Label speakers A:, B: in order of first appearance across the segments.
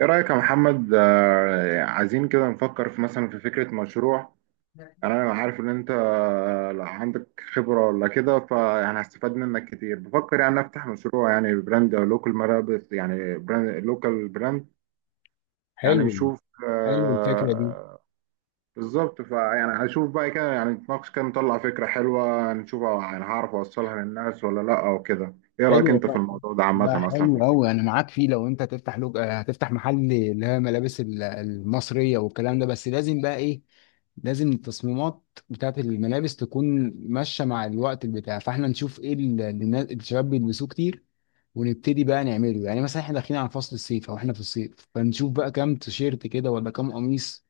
A: ايه رأيك يا محمد، عايزين كده نفكر في مثلا في فكرة مشروع. انا عارف ان انت لا عندك خبرة ولا كده، فيعني هستفاد منك كتير. بفكر يعني افتح مشروع، يعني براند او لوكال ملابس، يعني براند لوكال براند. يعني
B: حلو.
A: نشوف.
B: حلو الفكرة دي
A: آه، بالظبط، فيعني هشوف بقى كده، يعني نتناقش كده نطلع فكرة حلوة، نشوف يعني هعرف اوصلها للناس ولا لا او كده. ايه رأيك انت في
B: حلوة.
A: الموضوع ده
B: لا،
A: عامة اصلا في
B: حلو قوي،
A: الفكرة؟
B: انا معاك فيه. لو انت هتفتح لوج هتفتح محل اللي هي ملابس المصريه والكلام ده، بس لازم بقى ايه؟ لازم التصميمات بتاعت الملابس تكون ماشيه مع الوقت البتاع، فاحنا نشوف ايه اللي الشباب بيلبسوه كتير، ونبتدي بقى نعمله. يعني مثلا احنا داخلين على فصل الصيف او احنا في الصيف، فنشوف بقى كام تيشيرت كده ولا كام قميص،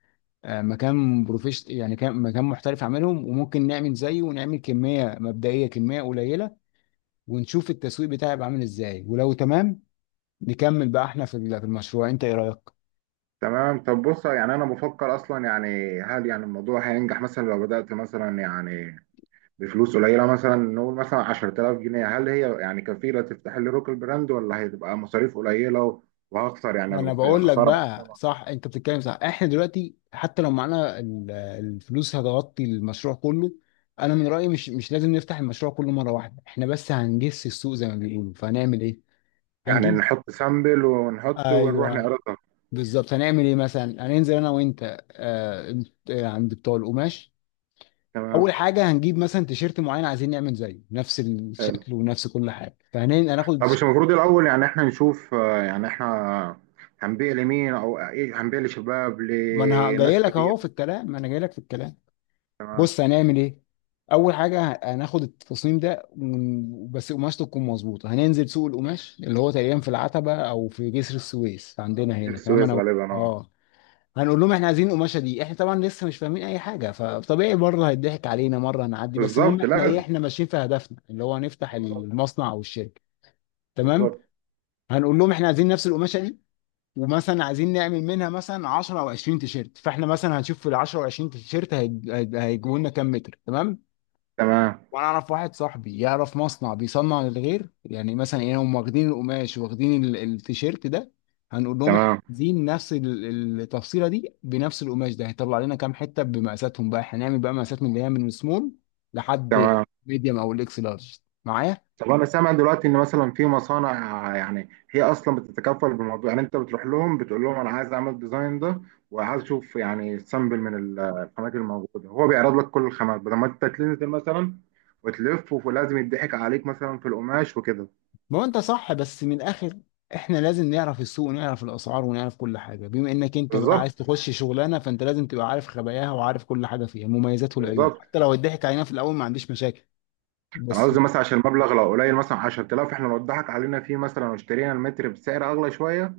B: مكان بروفيش، يعني كام مكان محترف عاملهم وممكن نعمل زيه، ونعمل كميه مبدئيه، كميه قليله، ونشوف التسويق بتاعي يبقى عامل ازاي، ولو تمام نكمل بقى احنا في في المشروع. انت ايه رايك؟
A: تمام طب بص، يعني انا بفكر اصلا، يعني هل يعني الموضوع هينجح مثلا لو بدأت مثلا يعني بفلوس قليله، مثلا نقول مثلا 10000 جنيه، هل هي يعني كفيله تفتح لي روك البراند ولا هتبقى مصاريف قليله وهخسر، يعني
B: ما انا بقول لك
A: الخساره
B: بقى،
A: محترمه.
B: صح انت بتتكلم صح، احنا دلوقتي حتى لو معانا الفلوس هتغطي المشروع كله، انا من رايي مش لازم نفتح المشروع كله مره واحده، احنا بس هنجس السوق زي ما بيقولوا، فهنعمل ايه؟
A: يعني
B: هنجيب.
A: نحط سامبل ونحط ونروح
B: ايوه،
A: نعرضها.
B: بالظبط. هنعمل ايه مثلا؟ هننزل انا وانت، آه عند بتوع القماش. اول
A: تمام
B: حاجه هنجيب مثلا تيشيرت معين عايزين نعمل زيه، نفس
A: حلو.
B: الشكل ونفس كل حاجه، فهناخد.
A: طب مش المفروض الاول يعني احنا نشوف يعني احنا هنبيع لمين او ايه، هنبيع لشباب
B: ما انا جاي
A: لناس
B: لك اهو
A: كبيره.
B: في الكلام، ما انا جاي لك في الكلام.
A: تمام،
B: بص هنعمل ايه. اول حاجه هناخد التصميم ده بس قماشته تكون مظبوطه، هننزل سوق القماش اللي هو تقريبا في العتبه او في جسر السويس عندنا
A: جسر
B: هنا، تمام؟
A: السويس
B: انا
A: غالبا اه.
B: هنقول لهم احنا عايزين القماشه دي. احنا طبعا لسه مش فاهمين اي حاجه، فطبيعي مره هيضحك علينا، مره هنعدي، بس المهم
A: بالظبط
B: احنا ايه،
A: لازم.
B: احنا ماشيين في هدفنا اللي هو نفتح المصنع او الشركه. تمام.
A: بالظبط.
B: هنقول لهم احنا عايزين نفس القماشه دي، ومثلا عايزين نعمل منها مثلا 10 او 20 تيشيرت، فاحنا مثلا هنشوف في ال 10 او 20 تيشيرت هيجيبوا لنا كام متر، تمام.
A: تمام.
B: وانا اعرف واحد صاحبي يعرف مصنع بيصنع للغير، يعني مثلا ايه، هم واخدين القماش واخدين التيشيرت ده، هنقول لهم احنا
A: تمام.
B: عايزين نفس التفصيله دي بنفس القماش ده، هيطلع لنا كام حته بمقاساتهم، بقى هنعمل بقى مقاسات من اللي هي من السمول لحد
A: تمام.
B: ميديوم او الاكس لارج. معايا؟
A: طب انا سامع دلوقتي ان مثلا في مصانع يعني هي اصلا بتتكفل بالموضوع، يعني انت بتروح لهم بتقول لهم انا عايز اعمل ديزاين ده، وعايز اشوف يعني سامبل من الخامات الموجوده. هو بيعرض لك كل الخامات بدل ما انت تنزل مثلا وتلف ولازم يضحك عليك مثلا في القماش وكده.
B: ما هو انت صح، بس من الاخر احنا لازم نعرف السوق، ونعرف الاسعار، ونعرف كل حاجه، بما انك انت بقى
A: بالظبط.
B: عايز تخش شغلانه، فانت لازم تبقى عارف خباياها وعارف كل حاجه فيها، مميزات والعيوب،
A: بالظبط.
B: حتى لو اتضحك علينا في الاول ما عنديش مشاكل.
A: انا
B: بس،
A: قصدي مثلا عشان المبلغ لو قليل مثلا 10000، احنا لو اتضحك علينا فيه مثلا واشترينا المتر بسعر اغلى شويه،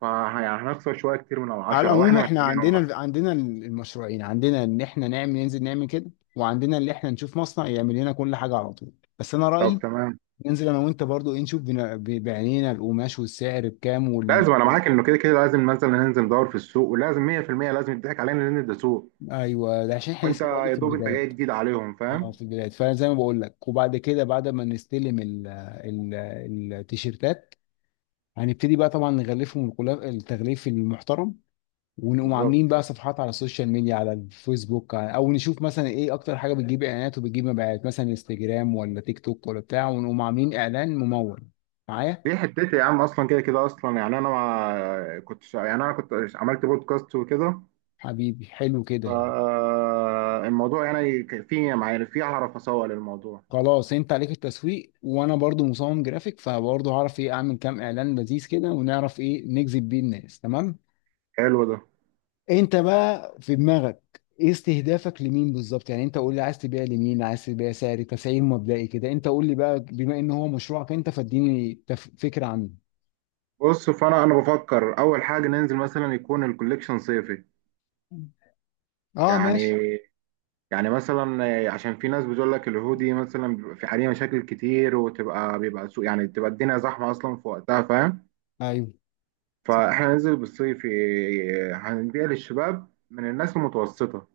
A: فهنخسر شويه كتير من ال
B: على
A: 10
B: العموم
A: واحنا
B: احنا
A: محتاجينهم مثلا.
B: عندنا المشروعين، عندنا ان احنا نعمل ننزل نعمل كده، وعندنا ان احنا نشوف مصنع يعمل لنا كل حاجه على طول، بس انا
A: طب
B: رايي
A: تمام.
B: ننزل انا وانت برضو ايه، نشوف بعينينا القماش والسعر بكام
A: لازم، انا معاك انه كده كده لازم مثلا ننزل ندور في السوق، ولازم 100% لازم يضحك علينا لان ده سوق.
B: ايوه، ده عشان احنا
A: وانت
B: لسه برضو
A: يا
B: في
A: دوب انت جاي
B: البدايات.
A: جديد عليهم،
B: اه،
A: فاهم؟
B: في البداية فانا زي ما بقول لك، وبعد كده بعد ما نستلم ال ال التيشيرتات، هنبتدي بقى طبعا نغلفهم التغليف المحترم، ونقوم عاملين
A: بالظبط.
B: بقى صفحات على السوشيال ميديا، على الفيسبوك، او نشوف مثلا ايه اكتر حاجة بتجيب اعلانات وبتجيب مبيعات، مثلا انستجرام ولا تيك توك ولا بتاع، ونقوم عاملين اعلان ممول. معايا؟
A: دي حتتي يا عم، اصلا كده كده اصلا، يعني انا ما كنت، يعني انا كنت عملت بودكاست وكده،
B: حبيبي، حلو كده.
A: فالموضوع يعني كان فيه معايا، فيه اعرف اسوق للموضوع.
B: خلاص، انت عليك التسويق، وانا برضو مصمم جرافيك، فبرضو هعرف ايه، اعمل كام اعلان لذيذ كده، ونعرف ايه نجذب بيه الناس، تمام.
A: حلو ده.
B: انت بقى في دماغك ايه؟ استهدافك لمين بالظبط؟ يعني انت قول لي عايز تبيع لمين، عايز تبيع سعر تسعير مبدئي كده، انت قول لي بقى بما ان هو مشروعك انت، فاديني فكرة عنه.
A: بص، فانا بفكر اول حاجه ننزل مثلا يكون الكوليكشن صيفي.
B: اه
A: يعني،
B: ماشي.
A: يعني مثلا عشان في ناس بتقول لك الهودي مثلا بيبقى في عليه مشاكل كتير، وتبقى بيبقى سوق، يعني تبقى الدنيا زحمه اصلا في وقتها، فاهم؟
B: ايوه
A: فاحنا ننزل بالصيف، هنبيع للشباب من الناس المتوسطه.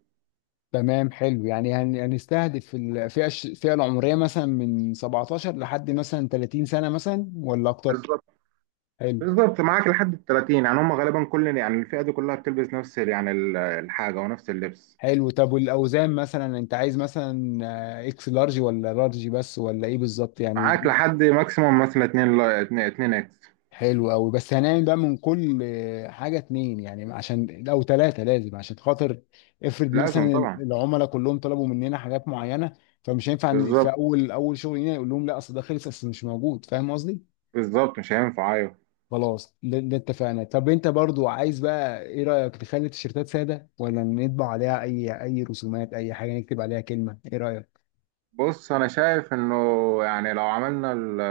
B: تمام، حلو، يعني هنستهدف الفئة الفئة العمرية مثلا من 17 لحد مثلا 30 سنة مثلا، ولا اكتر؟
A: بالظبط.
B: حلو.
A: بالظبط معاك لحد ال 30، يعني هم غالبا كل، يعني الفئه دي كلها بتلبس نفس يعني الحاجه ونفس اللبس.
B: حلو. طب والاوزان مثلا؟ انت عايز مثلا اكس لارج ولا لارج بس، ولا ايه بالظبط يعني؟
A: معاك لحد ماكسيموم مثلا 2 2 اكس.
B: حلو قوي. بس هنعمل بقى من كل حاجه اتنين، يعني عشان، او ثلاثه لازم، عشان خاطر افرض
A: لازم
B: مثلا
A: طبعا.
B: العملاء كلهم طلبوا مننا حاجات معينه، فمش هينفع إن في
A: بالظبط.
B: اول اول شغل هنا يقول لهم لا، اصل ده خلص، اصل مش موجود، فاهم قصدي؟
A: بالظبط مش هينفع، ايوه.
B: خلاص، ده اتفقنا. طب انت برضو عايز بقى، ايه رايك تخلي التيشيرتات ساده ولا نطبع عليها اي رسومات، اي حاجه نكتب عليها كلمه، ايه رايك؟
A: بص انا شايف انه يعني لو عملنا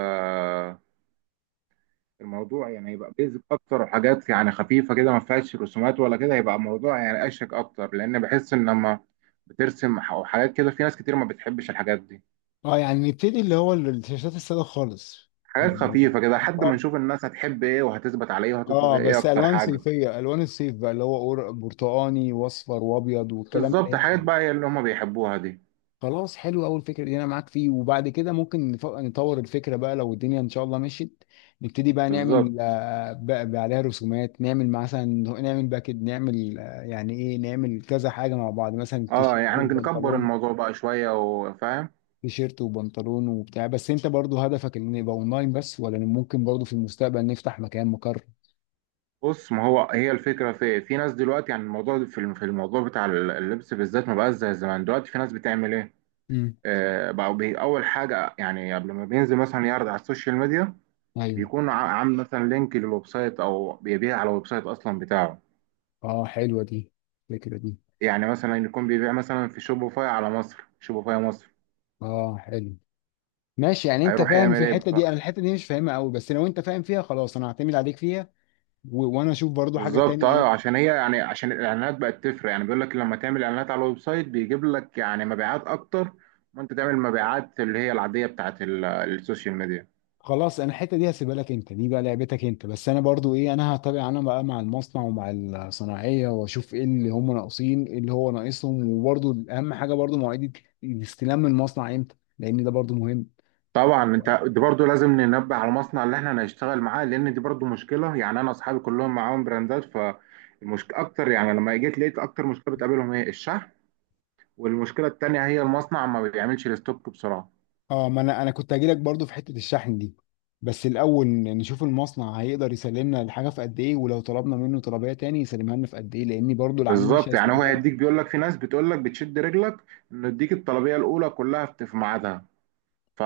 A: الموضوع، يعني يبقى بيزك اكتر وحاجات يعني خفيفه كده ما فيهاش رسومات ولا كده، يبقى الموضوع يعني اشيك اكتر، لان بحس ان لما بترسم حاجات كده في ناس كتير ما بتحبش الحاجات دي.
B: اه، يعني نبتدي اللي هو التيشيرتات الساده خالص.
A: حاجات
B: يعني
A: خفيفه كده لحد ما نشوف الناس هتحب ايه وهتثبت على ايه وهتطلب
B: اه،
A: ايه
B: بس
A: اكتر
B: الوان
A: حاجه.
B: صيفيه، الوان الصيف بقى اللي هو برتقاني واصفر وابيض والكلام اللي
A: بالظبط،
B: هي.
A: حاجات بقى هي اللي هم بيحبوها دي.
B: خلاص، حلو قوي الفكره دي، انا معاك فيه. وبعد كده ممكن نطور الفكره بقى لو الدنيا ان شاء الله مشيت، نبتدي بقى
A: بالظبط.
B: نعمل، بقى عليها رسومات، نعمل مثلا، نعمل باكت، نعمل، يعني ايه، نعمل كذا حاجه مع بعض مثلا،
A: اه
B: التيشيرت
A: يعني نكبر
B: والبنطلون،
A: الموضوع بقى شويه وفاهم.
B: تيشيرت وبنطلون وبتاع. بس انت برضو هدفك ان يبقى اونلاين بس، ولا ممكن برضو في المستقبل نفتح مكان مقر؟
A: بص، ما هو هي الفكره في إيه؟ في ناس دلوقتي يعني الموضوع في في الموضوع بتاع اللبس بالذات ما بقاش زي زمان. دلوقتي في ناس بتعمل ايه،
B: مم.
A: بقوا اول حاجه يعني قبل ما بينزل مثلا يعرض على السوشيال ميديا،
B: ايوه.
A: بيكون عامل مثلا لينك للويب سايت او بيبيع على الويب سايت اصلا بتاعه.
B: اه، حلوه دي، الفكره دي.
A: يعني مثلا يكون بيبيع مثلا في شوبيفاي، على مصر شوبيفاي مصر.
B: اه حلو. ماشي، يعني انت
A: هيروح
B: فاهم في
A: يعمل ايه
B: الحته دي، انا الحته دي مش فاهمها قوي، بس لو انت فاهم فيها، خلاص انا هعتمد عليك فيها. وانا اشوف برضو حاجه
A: بالظبط
B: تاني
A: اه،
B: ايه.
A: عشان هي يعني عشان الاعلانات بقت تفرق، يعني بيقول لك لما تعمل اعلانات على الويب سايت بيجيب لك يعني مبيعات اكتر ما انت تعمل مبيعات اللي هي العاديه بتاعت السوشيال ميديا.
B: خلاص، انا الحته دي هسيبها لك انت، دي بقى لعبتك انت، بس انا برضو ايه، انا هتابع انا بقى مع المصنع ومع الصناعيه، واشوف ايه اللي هم ناقصين، ايه اللي هو ناقصهم، وبرضو اهم حاجه برضو، مواعيد الاستلام من المصنع امتى، لان ده برضو مهم.
A: طبعا انت دي برضو لازم ننبه على المصنع اللي احنا هنشتغل معاه، لان دي برضو مشكله. يعني انا اصحابي كلهم معاهم براندات، فالمشكله اكتر، يعني لما جيت لقيت اكتر مشكله بتقابلهم هي الشحن. والمشكله التانيه هي المصنع ما بيعملش الستوك بسرعه.
B: اه، ما انا انا كنت هجيلك برضو في حته الشحن دي، بس الاول نشوف المصنع هيقدر يسلمنا الحاجه في قد ايه، ولو طلبنا منه طلبيه تاني يسلمها لنا في قد ايه، لان برضو العميل مش
A: بالظبط، يعني هو
B: هيستنانا.
A: هيديك، بيقول لك في ناس بتقول لك بتشد رجلك انه يديك الطلبيه الاولى كلها في ميعادها.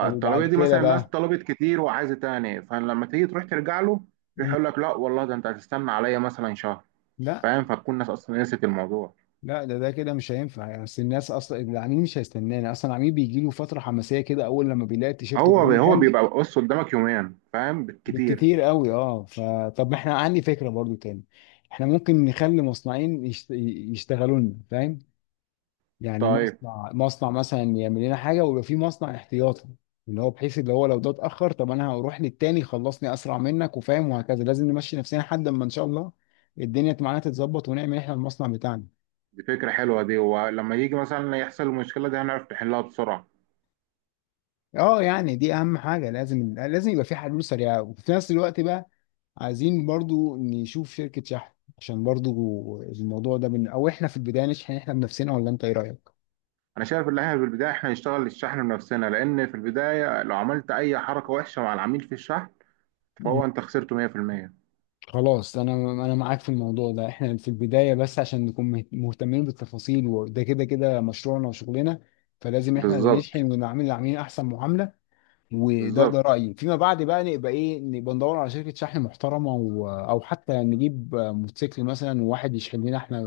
B: طب وبعد
A: دي
B: كده
A: مثلا الناس
B: بقى.
A: طلبت كتير وعايزه تاني، فلما تيجي تروح ترجع له يروح
B: مم.
A: يقول لك لا والله ده انت هتستنى عليا مثلا شهر،
B: لا،
A: فاهم؟ فتكون الناس اصلا نسيت الموضوع.
B: لا، ده كده مش هينفع، يعني اصل الناس اصلا، العميل مش هيستنانا، اصلا العميل بيجي له فتره حماسيه كده اول لما بيلاقي التيشيرت
A: هو
B: قدامه
A: هو
B: حلو.
A: بيبقى بص قدامك يومين فاهم، بالكتير.
B: بالكتير قوي اه. فطب احنا، عندي فكره برضو تاني، احنا ممكن نخلي مصنعين يشتغلوا لنا، فاهم؟ يعني
A: طيب.
B: مصنع مثلا يعمل لنا حاجه، ويبقى في مصنع احتياطي، اللي هو بحيث اللي هو لو ده اتاخر، طب انا هروح للتاني، خلصني اسرع منك، وفاهم، وهكذا، لازم نمشي نفسنا لحد ما ان شاء الله الدنيا معانا تتظبط ونعمل احنا المصنع بتاعنا.
A: دي فكرة حلوة دي، ولما يجي مثلا يحصل المشكلة دي هنعرف نحلها بسرعة.
B: اه، يعني دي اهم حاجه، لازم لازم يبقى في حلول سريعه. وفي نفس الوقت بقى، عايزين برضو نشوف شركه شحن، عشان برضو الموضوع ده من، او احنا في البدايه نشحن احنا بنفسنا، ولا انت ايه
A: أنا شايف إن إحنا في البداية إحنا نشتغل الشحن بنفسنا، لأن في البداية لو عملت أي حركة وحشة مع العميل في الشحن فهو
B: رايك؟
A: أنت خسرته 100%.
B: خلاص، انا انا معاك في الموضوع ده، احنا في البدايه بس، عشان نكون مهتمين بالتفاصيل، وده كده كده مشروعنا وشغلنا، فلازم احنا اللي
A: بالظبط.
B: نشحن، ونعمل للعميل احسن معامله. وده ده
A: بالظبط.
B: رايي. فيما بعد بقى نبقى ايه، نبقى ندور على شركه شحن محترمه او حتى نجيب موتوسيكل مثلا، وواحد يشحن لنا احنا،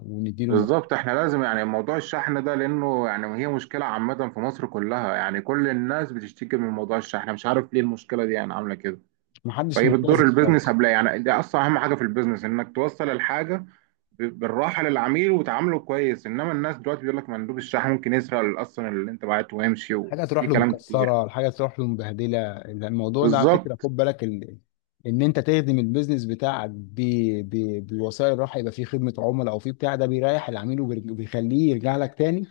B: ونديله مرتب.
A: بالظبط إحنا لازم يعني موضوع الشحن ده، لأنه يعني هي مشكلة عامة في مصر كلها، يعني كل الناس بتشتكي من موضوع الشحن. مش عارف ليه المشكلة دي يعني عاملة كده.
B: محدش
A: فهي بتضر
B: ملتزم
A: البيزنس
B: خالص.
A: قبلها، يعني ده اصلا اهم حاجه في البيزنس انك توصل الحاجه بالراحه للعميل وتعامله كويس، انما الناس دلوقتي بيقول لك مندوب الشحن ممكن يسرق اصلا اللي انت بعته ويمشي،
B: حاجه
A: وفي
B: تروح له
A: كلام كتير.
B: مكسره، الحاجه تروح له مبهدله. الموضوع ده على فكره
A: بالظبط.
B: خد بالك ان انت تخدم البيزنس بتاعك بالوسائل، راح يبقى فيه خدمه عملاء، او فيه بتاع ده بيريح العميل وبيخليه يرجع لك تاني،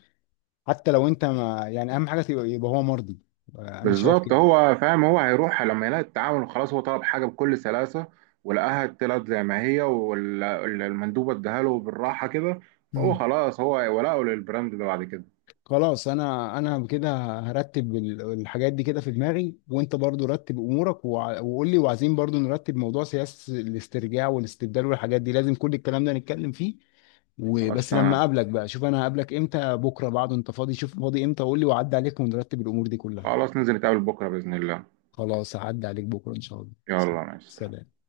B: حتى لو انت ما، يعني اهم حاجه يبقى هو مرضي. انا شايف
A: بالظبط
B: كده.
A: هو فاهم. هو هيروح لما يلاقي التعامل خلاص، هو طلب حاجه بكل سلاسه ولقاها طلعت زي ما هي والمندوبه اداها له بالراحه كده، فهو
B: مم.
A: خلاص هو ولاءه للبراند ده بعد كده.
B: خلاص، انا انا كده هرتب الحاجات دي كده في دماغي، وانت برضو رتب امورك وقول لي. وعايزين برضو نرتب موضوع سياسة الاسترجاع والاستبدال والحاجات دي، لازم كل الكلام ده نتكلم فيه.
A: خلاص
B: وبس لما
A: تمام.
B: اقابلك بقى، شوف انا هقابلك امتى، بكره بعده، انت فاضي، شوف فاضي امتى وقول لي، وعدي عليك ونرتب الامور دي كلها.
A: خلاص ننزل نتقابل بكره باذن الله.
B: خلاص، هعدي عليك بكره ان شاء الله.
A: يلا مع السلامه.
B: سلام.